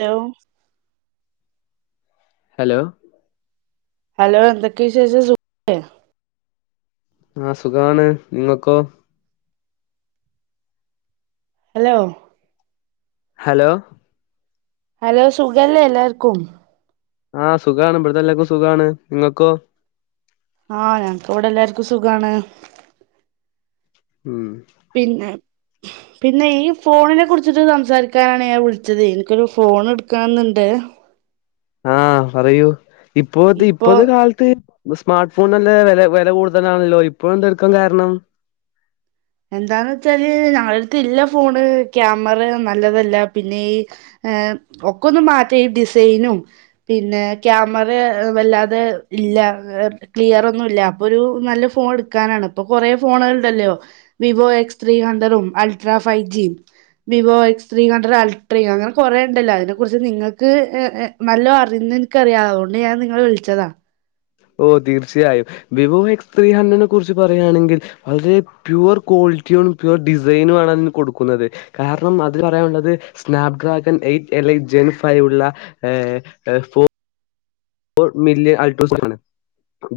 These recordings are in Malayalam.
ഹലോ ഹലോ ഹലോ എന്തൊക്കെ വിശേഷം സുഖല്ലേ ആ സുഖാണ് നിങ്ങക്കോ ഹലോ ഹലോ ഹലോ സുഖല്ലേ എല്ലാർക്കും? ആഹ സുഖാണ് ഇവിടുത്തെെല്ലേക്കും സുഖാണ് നിങ്ങൾക്കോ? ആ ഞനക്ക് ഇവിടെ എല്ലാർക്കും സുഖാണ് ഉം പിന്നെ പിന്നെ ഈ ഫോണിനെ കുറിച്ചിട്ട് സംസാരിക്കാനാണ് ഞാൻ വിളിച്ചത് എനിക്കൊരു ഫോൺ എടുക്കണന്നുണ്ട് [inaudible] ആഹ് പറയൂ ഇപ്പത്തെ ഇപ്പൊ ഇപ്പത്തെ കാലത്ത് സ്മാർട്ട് ഫോൺ നല്ല വില വില കൂടുതലാണല്ലോ ഇപ്പോഴ എന്തെടുക്കാൻ കാരണം എന്താന്ന് വെച്ചാല് ഞങ്ങള അടുത്ത് ഇല്ല ഫോണ് ക്യാമറ നല്ലതല്ല പിന്നെ ഈ ഏ ഒക്കെ ഒന്ന് മാറ്റ ഈ ഡിസൈനും പിന്നെ ക്യാമറ വല്ലാതെ ഇല്ല ക്ലിയർ ഒന്നുല്ല അപ്പൊ ഒരു നല്ല ഫോൺ എടുക്കാനാണ് ഇപ്പൊ കൊറേ ഫോണുകളണ്ടല്ലോ വിവോ എക്സ് ത്രീ ഹണ്ടറും അൾട്രാ ഫൈവ് ജിയും Vivo X three hundred ultra അങ്ങനെ കൊറേ ഉണ്ടല്ലോ അതിനെ കുറി നിങ്ങക്ക് നല്ലോ അറി എനിക്കറിയാം അതുകൊണ്ട് ഞാൻ നിങ്ങൾ വിളിച്ചതാ ഓ തീർച്ചയായും വിവോ എസ് ത്രീ ഹന്ദ്രെഡ്നേ കുറിച്ച് പറയുകയാണെങ്കിൽ വളരെ പ്യുവർ കോ ളിറ്റിയാണ് പ്യുവർ ഡിസൈനും ആണ് അതിന് കൊടുക്കുന്നത് കാരണം അത് പറയാനുള്ളത് സ്നാപ് ഡ്രാഗൺ എയ്റ്റ് എല്ല ജൻഫൈ ഉള്ള ഏ ഫോ ഫോ മിലിയൻ അറ്റ്രോസിക്കൻ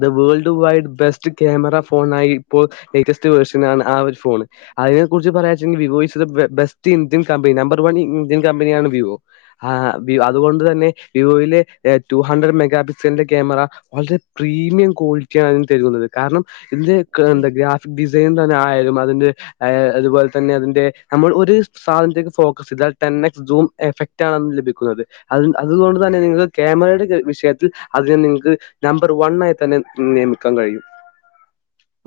the world wide best camera ഫോണായി ഇപ്പോൾ ലേറ്റസ്റ്റ് വെർഷനാണ് ആ ഒരു ഫോണ് അതിനെ കുറിച്ച് പറയാച്ചുെങ്കിൽ Vivo is best Indian company number one Indian കമ്പനിയാണ് വിവോ ആ അതുകൊണ്ട് തന്നെ വിവോയിലെ ടു ഹൺഡ്രഡ് മെ മെഗാ പിക്സലിന്റെ ക്യാമറ വളരെ പ്രീമിയം ക്വാളിറ്റി ആണ് തരകുന്നത് കാരണം [unintelligible] തന്നെ ആലും അതിന്റെ അതുപോലെ തന്നെ അതിന്റെ നമ്മൾ ഒരു സാധനത്ത ഫോക്കസ് ചെയതാൽ തന്നെ [unintelligible] ടെൻ എസ് സൂം എഫക്ട് ആണ് ലഭിക്കുന്നത് അതുകൊണ്ട് തന്നെ നിങ്ങൾക്ക് ക്യാമറയുടെ വിഷയ അതിനെ നിങ്ങക്ക് നമ്പർ വൺ ആയി തന്നെ നിയമിക്കാൻ കഴിയും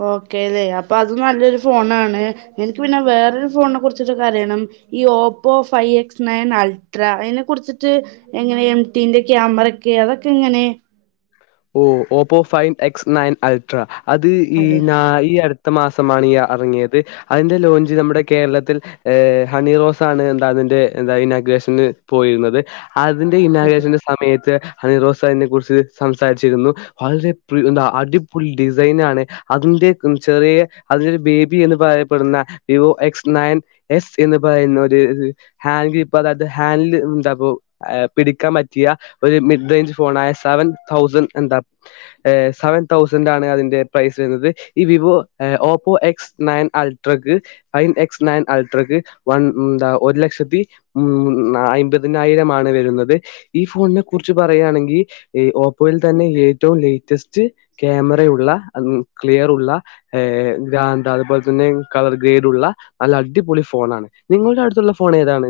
ഓക്കേ അല്ലേ അപ്പൊ അത് നല്ലൊരു ഫോണാണ് എനിക്ക് പിന്നെ വേറരു ഫോണിനെ കുറിച്ചിട്ട കരയണം ഈ Oppo five X nine ultra അതിനെ കുറിച്ചിട്ട് എങ്ങനെ എംടിന്റെ ക്യാമറ കേ അതൊക്കെ എങ്ങനെ ഓ Oppo five X nine ultra അത് ഈ അതെ നാ ഈ അടു ത്ത മാസമാണ് ഇറങ്ങിയത് അതിന്റെ ലോഞ്ച് നമ്മുടെ കേരളത്തിൽ ഹണി റോസ് ആണ് എന്താ ൻ്റെ എന്താ ഇനാഗുറേഷൻ പോയിരുന്നത് അതിന്റെ അതെ ഇന്നകേശന്റെ സമയത്ത് അണിറോസ അതിനെ കുറിച്ച് സം സാരിച്ചിരുന്നു വളരെ അടിപൊളി ഡിസൈനാണ് അതിന്റെ ചെറിയ അതിന്റെ ബേബി എന്ന് പറയപ്പെടുന്ന വിവോ എക്സ് നയൻ എസ് എന്ന് പറയുന്ന ഒരു ഹാൻഡ് കീപ്പർ അതത് ഹാൻഡിൽ എന്താ പിടിക്കാൻ പറ്റിയ ഒരു മിഡ്റേഞ്ച് ഫോണയ സെവൻ തൗസൻഡ് എന്താ സെവൻ തൗസൻ്റണ് അതിന്റെ പ്രൈസ് വരുന്നത് ഈ വിവോ ഏ ഓ പോ എക്സ് നയൻ അൽട്രക്ക് ഫൈവൻ എക്സ് നയൻ അൽട്രക്ക് വൻ എന്താ ഒരു ലക്ഷത്തി ഉം അമ്പതിനായിരം ആണ് വരുന്നത് ഈ ഫോണിനെ കുറിച്ച് പറയുകയാണെങ്കിൽ ഓ പ്പോ തന്നെ ഏറ്റവും ലേറ്റസ്റ്റ് ക്യാമറ ഉള്ള ക്ലിയറൂള്ള [unintelligible] ആന്താ അതുപോലെ തന്നെ കളർ ഗ്രേടുള്ള നല്ല അ ടിപൊളി ഫോണാണ് നിങ്ങളുടെ അടുത്തുള്ള ഫോൺ ഏതാണ്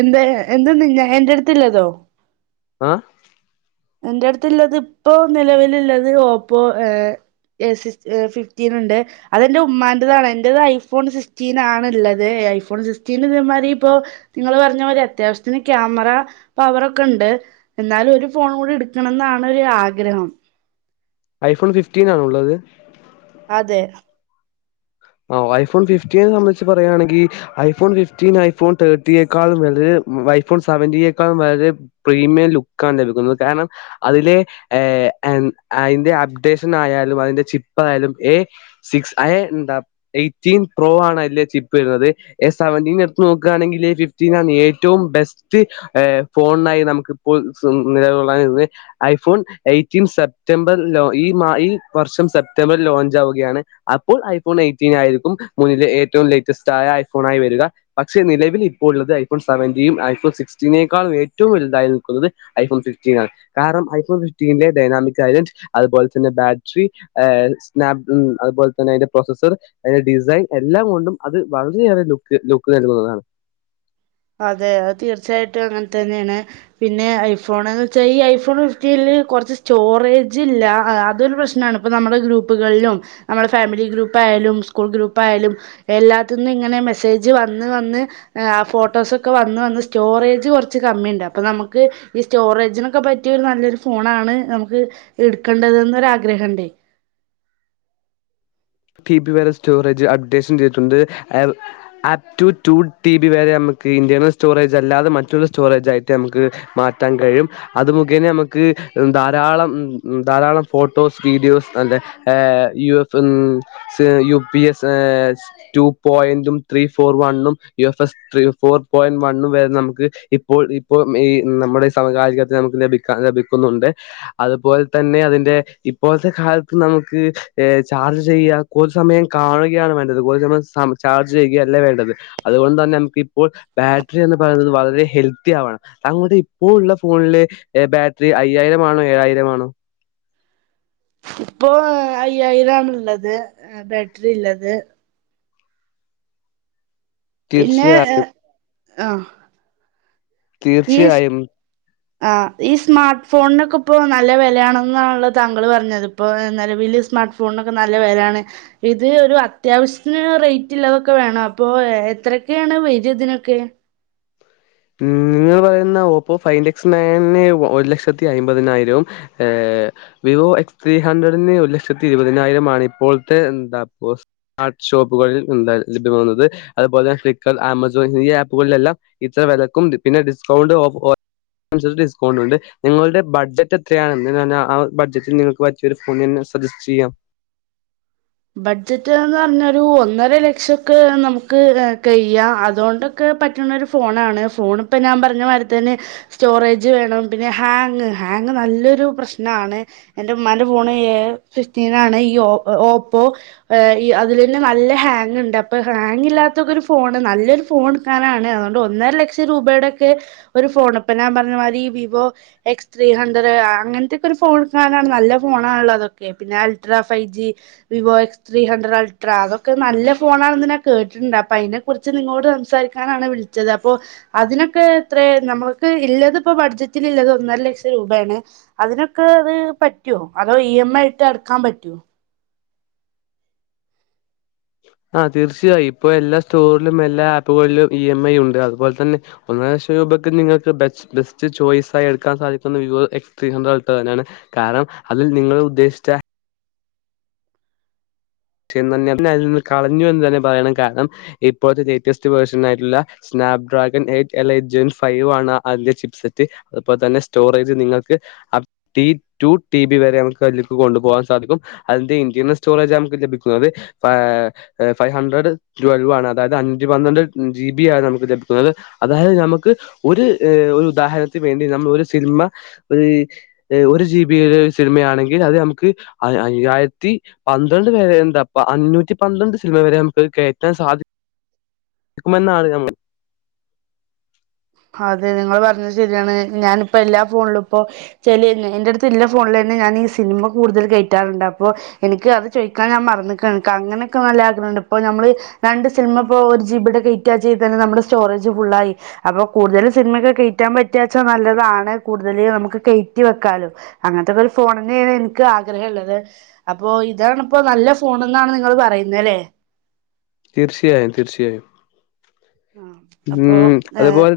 എന്താ എന്ത എന്റെ അടുത്തല്ലതോ ആ എന്റെ അടുത്ത്ള്ളത് ഇപ്പോ നിലവിലുള്ളത് ഓപ്പോ ഏ സി ഫിഫ്റ്റീൻ ഉണ്ട് അതെന്റെ ഉമ്മാൻ്റെതാണ് എൻ്റത് ഐഫോൺ സിക്സ്റ്റീൻ ആണ്ള്ളത് ഐഫോൺ സിക്സ്റ്റീൻ ഇമാതി ഇപ്പോ നിങ്ങള് പറഞ്ഞ മാതി അത്യാവശ്യത്തിന് ക്യാമറ പവറോക്കെ ഉണ്ട് എന്നാലും ഒരു ഫോൺ കൂടി എടുക്കണംന്നാണ് ഒരു ആഗ്രഹം ഐഫോൺ ഫിഫ്റ്റീൻ ആണുള്ളത് അതെ ഓ ഐഫോൺ ഫിഫ്റ്റീനെ സംബന്ധിച്ച് പറയുകയാണെങ്കിൽ ഐഫോൺ ഫിഫ്റ്റീൻ ഐഫോൺ തേർട്ടിയെക്കാളും വളരെ ഐഫോൺ സെവന്റിക്കാണ് വളരെ പ്രീമിയം ലുക്കാണ് ലഭിക്കുന്നത് കാരണം അതിലെ ഏ എ എൻ അതിന്റെ അപ്ഡേഷൻ ആയാലും അതിന്റെ ചിപ്പ് ആയാലും, എയ്റ്റീൻ പ്രോ ആണ് അല്ലേ ചിപ്പ് വരുന്നത്. എ സെവൻറീൻ എടുത്ത് നോക്കുകയാണെങ്കിൽ ഫിഫ്റ്റീനാണ് ഏറ്റവും വും ബെസ്റ്റ് ഏ ഫോണായി നമുക്കിപ്പോൾ നിലൊള്ളുന്നത് ഐഫോൺ എയ് റ്റീൻ സെപ്റ്റംബർ ഈ ഈ വർഷം സെപ്റ്റംബർ ലോഞ്ച് ആവുകയാണ് അപ്പോൾ ഐഫോൺ എയ് ഫ്റ്റീൻ ആയിരിക്കും മുന്നിലെ ഏറ്റവും ലേറ്റസ്റ്റ് ആയ ഐഫോൺ ആയി വരിക. പക്ഷെ നിലവിൽ ഇപ്പോൾ ഉള്ളത് ഐഫോൺ സെവൻ്റീൻ യും ഐഫോൺ സിക്സ്റ്റിനെക്കാളും ഏറ്റവും വലുതായി നിൽക്കുന്നത് ഐഫോൺ ഫിഫ്റ്റീനാണു. കാരണം ഐഫോൺ ഫിഫ്റ്റീന്റെ ഡൈനാമിക് ഐലന്റ് അതുപോലെ തന്നെ ബാറ്ററി ഏ സ്നാപ് അതുപോലെ തന്നെ അതിന്റെ പ്രൊസസർ അതിന്റെ ഡിസൈൻ എല്ലാം കൊണ്ടും അത് വളരെയേറെ ലുക്ക് ലുക്ക് നൽകുന്നതാണ്. അതെ അത് തീർച്ചയായിട്ടും അങ്ങനെ തന്നെയാണ്. പിന്നെ ഐഫോൺന്ന് വെച്ചാ ഈ ഐഫോൺ ഫിഫ്റ്റീല് കുറച്ച് സ്റ്റോറേജില്ല അതൊരു പ്രശ്നമാണ് ഇപ്പ നമ്മുടെ ഗ്രൂപ്പുകളിലും നമ്മുടെ ഫാമിലി ഗ്രൂപ്പ് യാലും സ്കൂൾ ഗ്രൂപ് ആയാലും എല്ലാത്തിനും ഇങ്ങനെ മെസ്സേജ് വന്ന് വന്ന് ഫോട്ടോ ഫോട്ടോസൊക്കെ വന്ന് വന്ന് സ്റ്റോറേജ് കുറച്ച് കമ്മിയുണ്ട് അപ്പോൾ നമുക്ക് ഈ സ്റ്റോറേജിനൊക്കെ പറ്റിയ ഒരു നല്ലൊരു ഫോൺ ഫോണാണ് നമുക്ക് എടുക്കേണ്ടത് എന്ന് ഒരു ആഗ്രഹംണ്ടേ. ടി ബി വരെ സ്റ്റോറേജ് അപ്ഡേഷൻ ചെയ്തിട്ടുണ്ട്. Up to two T B വരെ നമു ക്ക് ഇന്റേർണൽ സ്റ്റോറേജ് അല്ലാതെ മറ്റൊരു സ്റ്റോറേജ് ആയ്ട്ടു നമുക്ക് മാറ്റാൻ കഴിയും. അത് മുഖേനേ നമുക്ക് ധാരാളം ധാരാളം ഫോട്ടോസ് വീഡിയോസ് നല്ല ഏഹ് U F S U P S two പോയിന്റും ത്രീ ഫോർ വണ്ണും U F S four four point one വരെ നമുക്ക് ഇപ്പോൾ ഇപ്പ ഈ നമ്മുടെ സമകാലിക നമുക്ക് ലഭിക്കാ ലഭിക്കുന്നു. ഉണ്ട് അതുപോലെ തന്നെ അതിന്റെ ഇപ്പോഴത്തെ കാലത്ത് നമുക്ക് ചാർജ് ചെയ്യാൻ കൊതു സമയം കാണുകയാണ് വേണ്ടത് കൊതു സമയം ചാർജ് ചെയ്യുകയല്ലേ വേണ്ടത് അതുകൊണ്ട് തന്നെ നമുക്ക് ഇപ്പോൾ ബാറ്ററി എന്ന് പറയുന്നത് വളരെ ഹെൽത്തി ആവണം. താങ്കളുടെ ഇപ്പോ ഉള്ള ഫോണിലെ ബാറ്ററി അയ്യാ ആയിരം ആണോ ഏഴായിരംമാണോ എത് ഇപ്പൊ അയ്യായിരംണ് ഉള്ളത്, ബാറ്ററി ഉള്ളത്. പിന്നെ തീർച്ചയായും ഏ ആ തീർച്ചയായും. ആ ഈ സ്മാർട്ട് ഫോണിനൊക്കെ ഇപ്പോ നല്ല വിലയാണെന്നാണ് താങ്കള് പറഞ്ഞത്, ഇപ്പോ നിലവില് സ്മാർട്ട് ഫോണൊക്കെ നല്ല വിലയാണ്. ഇത് ഒരു അത്യാവശ്യത്തിനുള്ള റേഞ്ചള്ളതൊക്കെ വേണം അപ്പോ എത്രയൊക്കെയാണ് വരതിനൊക്കെ ഉം നിങ്ങള് ഓപ്പോ ഫൈവക്സ് നയണ് ഒരു ലക്ഷത്തി അമ്പതിനായിരം ഏ വിവോ എ ത്രീ ഹൺഡ്രഡിന് ഒരു ലക്ഷത്തി ഇരുപതിനായിരം ആണ് ഇപ്പോഴത്തെ എന്താ ആ ഷോപ്പുകളിൽ എന്തായ ലഭ്യമാകുന്നത് അതുപോലെ തന്നെ ഫ്ലിപ്കാർ ആമസോ എന്നീ ആപ്പുകളിലെല്ലാം ഇ വിലക്കും പിന്നെ ഡിസ്കൗണ്ട് ഓ ഡിസ്കൗണ്ട് ഉണ്ട് നിങ്ങളുടെ ബഡ്ജറ്റ് എത്രയാണ് എ ആ ബഡ്ജറ്റിൽ നിങ്ങൾക്ക് പറ്റിയ ഒരു ഫോൺന്നെ സജസ്റ്റ് ചെയ്യാം. ബഡ്ജറ്റ് എന്ന് പറഞ്ഞാ ഒരു ഒന്നര ലക്ഷം ഒക്കെ നമുക്ക് കഴ്യാം, അതുകൊണ്ടൊക്കെ പറ്റ്ണ ഒരു ഫോണാണ് ഫോൺ ഇപ്പ ഞാൻ പറഞ്ഞ പോലെത്തന്നെ സ്റ്റോറേജ് വേണം. പിന്നെ ഹാങ്ങ് ഹാങ്ങ് നല്ലൊരു പ്രശ്നമാണ്. എൻ്റെ ഉമ്മാന്റെ ഫോണ് എ ഫിസ്റ്റീനാണ് ഈ ഓ പ്പോ അതിൽ തന്നെ നല്ല ഹാങ്ങ് ഉണ്ട് അപ്പോ ഹാങ്ങില്ലത്തക്കെ ഫോണ് നല്ലൊരു ഫോൺ ഇട്ക്ക അതാണ് അതോണ്ട് ഒന്നര ലക്ഷം രൂപയുടെ ഒക്കെ ഒരു ഫോണ് പ ഞാൻ പറഞ്ഞ മാരി വിവോ എക്സ്ട്രീം അന്തര അങ്ങനത്തെക്കെ ഒരു ഫോൺ ഇട്കാനാണ് നല്ല ഫോണാണല്ലോ അതൊക്കെ പിന്നെ ultra five G Vivo X three hundred ultra അതൊക്കെ നല്ല ഫോണാണെന്ന് ഞാൻ കേട്ടിട്ടുണ്ട്. അപ്പ അതിനെ കുറിച്ച് നിങ്ങളോട് സംസാരി കാണാന് വിളിച്ചത്. അപ്പോ അതിനൊക്കെത്ര നമ്മുക്ക് ഇല്ലത്പ്പോ ബഡ്ജറ്റിൽല്ലത് ഒന്നര ലക്ഷ രൂപയാണ്. അതിനൊക്കെ അത് പറ്റുവോ അതോ ഇ എം ഐ ആയിട്ട് അടക്കാൻ പറ്റോ. ആ തീർച്ചയായും ഇപ്പൊ എല്ലാ സ്റ്റോറിലും എല്ലാ ആപ്പുകളിലും ഇ എം ഐ ഉണ്ട് അതുപോലെ തന്നെ ഒന്ന് [unintelligible] നിങ്ങക്ക് ബസ് ബെസ്റ്റ് ചോയ്സായി എടുക്കാൻ സാധിക്കുന്ന Vivo X three hundred ultra തന്നെയാണ് കാ കാരണം അതിൽ നിങ്ങൾ ഉദ്ദേശിച്ച [unintelligible] കളഞ്ഞു എന്ന് തന്നെ പറയണം കാരണം ഇപ്പോഴത്തെ ലേറ്റസ്റ്റ് വേർഷനായിട്ടുള്ള Snapdragon eight elite gen five ആണ് അതിന്റെ ചിപ്സെറ്റ് അപ്പോൾ തന്നെ സ്റ്റോറേജ് നിങ്ങൾക്ക് അപ് ടി ടു ടിബി വരെ നമ്മുക്ക് അതിലേക്ക് കൊണ്ടുപോകാൻ സാധിക്കും അതിന്റെ ഇന്റെർണൽ സ്റ്റോറേജ് നമുക്ക് ലഭി ഫൈവ് ഹൺഡ്രഡ് ട്വൽവ് ആണ് അതായത് അഞ്ച് പന്ത്രണ്ട് ജിബിയാണ് നമുക്ക് തരുന്നത് അതായത് നമുക്ക് ഒരു ഒരു ഉദാഹരണത്തിന് വേണ്ടി നമ്മൾ ഒരു സിനിമ ഒരു ഒരു ജിബി സിനിമയാണെങ്കിൽ അത് നമുക്ക് അയ്യായിരത്തി പന്ത്രണ്ട് വരെ അപ്പ അഞ്ഞൂറ്റി പന്ത്രണ്ട് സിനിമ വരെ നമുക്ക് കയറ്റാൻ സാധിക്കും [inaudible] അതെ നിങ്ങൾ പറഞ്ഞത് ശരിയാണ് ഞാനിപ്പോ എല്ലാ ഫോണിലും ഇപ്പോ ചേലെന്ന് എന്റെടുത്ത് ഇല്ല ഫോൺ പോലാന്നെ ഞാൻ ഈ സിനിമ കൂടുതൽ കയറ്റാറുണ്ട് അപ്പോ എനിക്ക് അത് ചോദിക്കാൻ ഞാൻ മറന്ന്ക്ക്ണ് ഇക്ക് അങ്ങനൊക്കെ നല്ല [unintelligible] കണ്ടപ്പോ ഞമ്മള് രണ്ട് സിനിമ ഇപ്പോ ഒരു ജിബിയുടെ കയറ്റിയാ ചെയ്തന്നെ നമ്മുടെ സ്റ്റോറേജ് ഫുള്ളായി അപ്പൊ കൂടുതൽ സിനിമയൊക്കെ കയറ്റാൻ പറ്റിയച്ച നല്ലതാണ് കൂടുതൽ നമുക്ക് കയറ്റി വെയ്ക്കാലോ അങ്ങ ഇതവര് ഫോണന്നെയ്ത് ഇൻക്ക് ആഗ്രഹം ഇള്ളത് അപ്പൊ ഇതാണിപ്പോ നല്ല ഫോൺന്നാണ് നിങ്ങള് പറയുന്നെല്ലേ [inaudible] തീർച്ചയായും തീർച്ചയായും അപ്പൊ ഉം ഏഹ് അതുപോലെ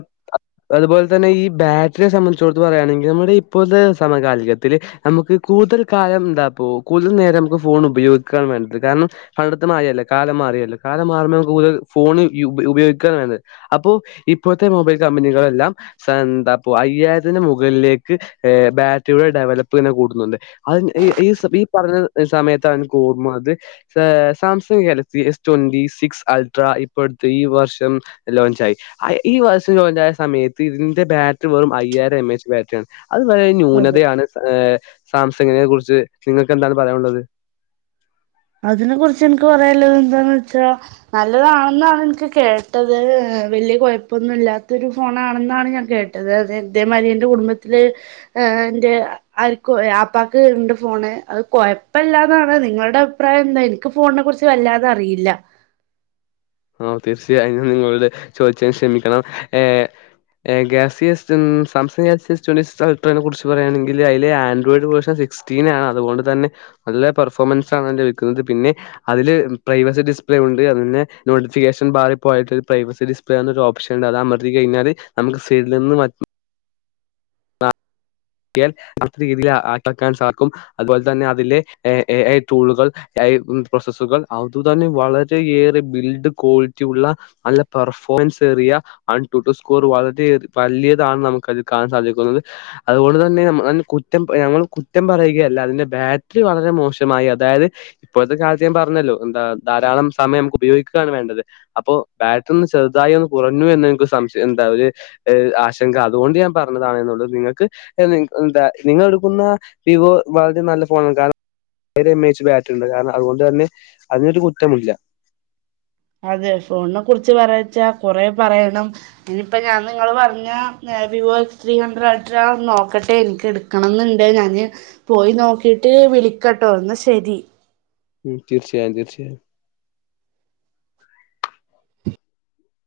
അതുപോലെ തന്നെ ഈ ബാറ്ററിയെ സംബന്ധിച്ചോടുത്ത് പറയുകയാണെങ്കിൽ നമ്മുടെ ഇപ്പോഴത്തെ സമകാലികത്തിൽ നമുക്ക് കൂടുതൽ കാലം എന്താ കൂടുതൽ നേരം നമുക്ക് ഫോൺ ഉപയോഗിക്കാം എന്നുണ്ട്. കാരണം പണ്ടത്തേ മാറിയല്ല കാലം മാറി റിയല്ല കാലം മാറുമ്പ നമുക്ക് കൂടുതൽ ഫോൺ ഉപ ഉപയോഗിക്കാൻ [unintelligible] അപ്പോ ഇപ്പോഴത്തെ മൊബൈൽ കമ്പനികളെല്ലാം എന്താ അപ്പോ അയ്യായിരത്തിന് മുകളിലേക്ക് ബെ ബാറ്ററിയുടെ ഡെവലപ്പ് തന്നെ കൂടുന്നുണ്ട് അത് ഈ ഈ ഈ പറഞ്ഞ സമയത്താണ് എനിക്ക് ഓർമ്മ Samsung Galaxy S twenty six ultra ഇപ്പോഴത്തെ ഈ വർഷം ലോഞ്ചായി ആഹ് ഈ വർഷം ലോഞ്ച് ആയ സമയത്ത് ഇതിന്റെ ബാറ്ററി വെറും അയ്യായിരം എം എച്ച് ബാറ്ററിയാണ്. അത് വളരെ അതെ ന്യൂനതയാണ് സാംസങ്ങിനെ കുറിച്ച് നിങ്ങൾക്ക് എന്താണ് പറയാനുള്ളത് അതിനെ കുറിച്ച് എനിക്ക് പറയല്ലാന്നുള്ളത് എന്താന്ന് വെച്ചാ നല്ലതാണെന്നാണ് എനിക്ക് കേട്ടത് വലിയ കുഴപ്പൊന്നും ഇല്ലാത്തൊരു ഫോണാണെന്നാണ് ഞാൻ കേട്ടത് അത് ഇതേമാതിരി എന്റെ കുടുംബത്തില് ആഹ് ആഹ് എന്റെ ആര്ക്കോ ഏഹ് ആപ്പാക്ക് ഉണ്ട് ഫോണ് അത് കൊയപ്പില്ലാന്നാണ് നിങ്ങളുടെ അ അഭിപ്രായം എന്താ എനിക്ക് ഫോണിനെ കുറിച്ച് വല്ലാതെ അറിയില്ല ആഹ് തീർച്ചയായും ഞാൻ നിങ്ങളോട് ചോദിച്ചെന് ക്ഷെമിക്കണം ഏഹ് ഗാസാംസടു സാംസങ്ങ് എസ്ട്രി അൾ്രനെ കുറിച്ച് പറയുകയാണെങ്കിൽ അതിൽ ആൻഡ്രോയിഡ് വേഷൻ സ്‌റ്റിനാണ് അതുകൊണ്ട് തന്നെ നല്ല പെർഫോമൻസാണ് ലഭിക്കുന്നത് പിന്നെ അതില് പ്രൈവസി ഡിസ് യുണ്ട് അതന്നെ നോട്ടിഫിക്കേഷൻ ബാറിൽ പോയിട്ട് പ്രൈവസി ഡിസ്പ്ലേന്നൊരു ഓപ്ഷൻ ഉണ്ട് അത് അമർത്തി കഴിഞ്ഞാല് നമുക്ക് [unintelligible] ഇയാൾ അടുത്ത രീതിയിൽ ആപ്പാക്കാൻ സാർക്കും അതുപോലെ തന്നെ അതിൽ എ എഐ ടൂളുകൾ [unintelligible] [unintelligible] പ്രോസസുകൾ അതുതന്നെ വളരെയേറെ ബിൽഡ് ക്വാളിറ്റി ഉള്ള നല്ല പെർഫോ റിയ ആൺടു സ്കോർ വളരെ വലിയതാണ് നമുക്കത് കാണാൻ സാധിക്കുന്നത്. അതുകൊണ്ട് തന്നെ അന് കുറ്റം ഞങ്ങൾ കുറ്റം പറയുകയല്ല അതിന്റെ ബാറ്ററി വളരെ മോശമായി അതായത് ഇപ്പോഴത്തെ കാലത്ത് ഞാൻ പറഞ്ഞല്ലോ എന്താ ധാരാളം സമയം നമുക്ക് ഉപയോഗിക്കുകാണ് വേണ്ടത് അപ്പോ ബാറ്ററി ഒന്ന് ചെ ചെറുതായി ഒന്ന് കുറഞ്ഞു എന്ന് ഇൻക്ക് സംശയം എന്താ ഒരു ഈഹ് ആശങ്ക അതുകൊണ്ട് ഞാൻ പറഞ്ഞതാണ് എന്നുള്ളത് നിങ്ങൾക്ക് എന് എന്താ നിങ്ങൾ എടുക്കുന്ന വിവോ വളരെ നല്ല ഫോണാണ് കാ അതിൽ ഇമേജ് ബാറ്ററിയുണ്ട് കാരണം അതുകൊണ്ട് തന്നെ അതിനൊരു കുറ്റമില്ല അതെ ഫോണിനെ കുറിച്ച് പറയച്ചാ കൊറേ പറയണം ഇനിപ്പ ഞാൻ നിങ്ങള് പറഞ്ഞ [unintelligible] ത്രീ ഹൺഡ്രഡ് അൾട്രാ നോക്കട്ടെ എനിക്ക് എടുക്കണംന്ന് ഇണ്ട് ഞാന് പോയി നോക്കിട്ട് [unintelligible] വിളിക്കട്ടോ എന്നാ ശരി ഉം തീർച്ചയായും തീർച്ചയായും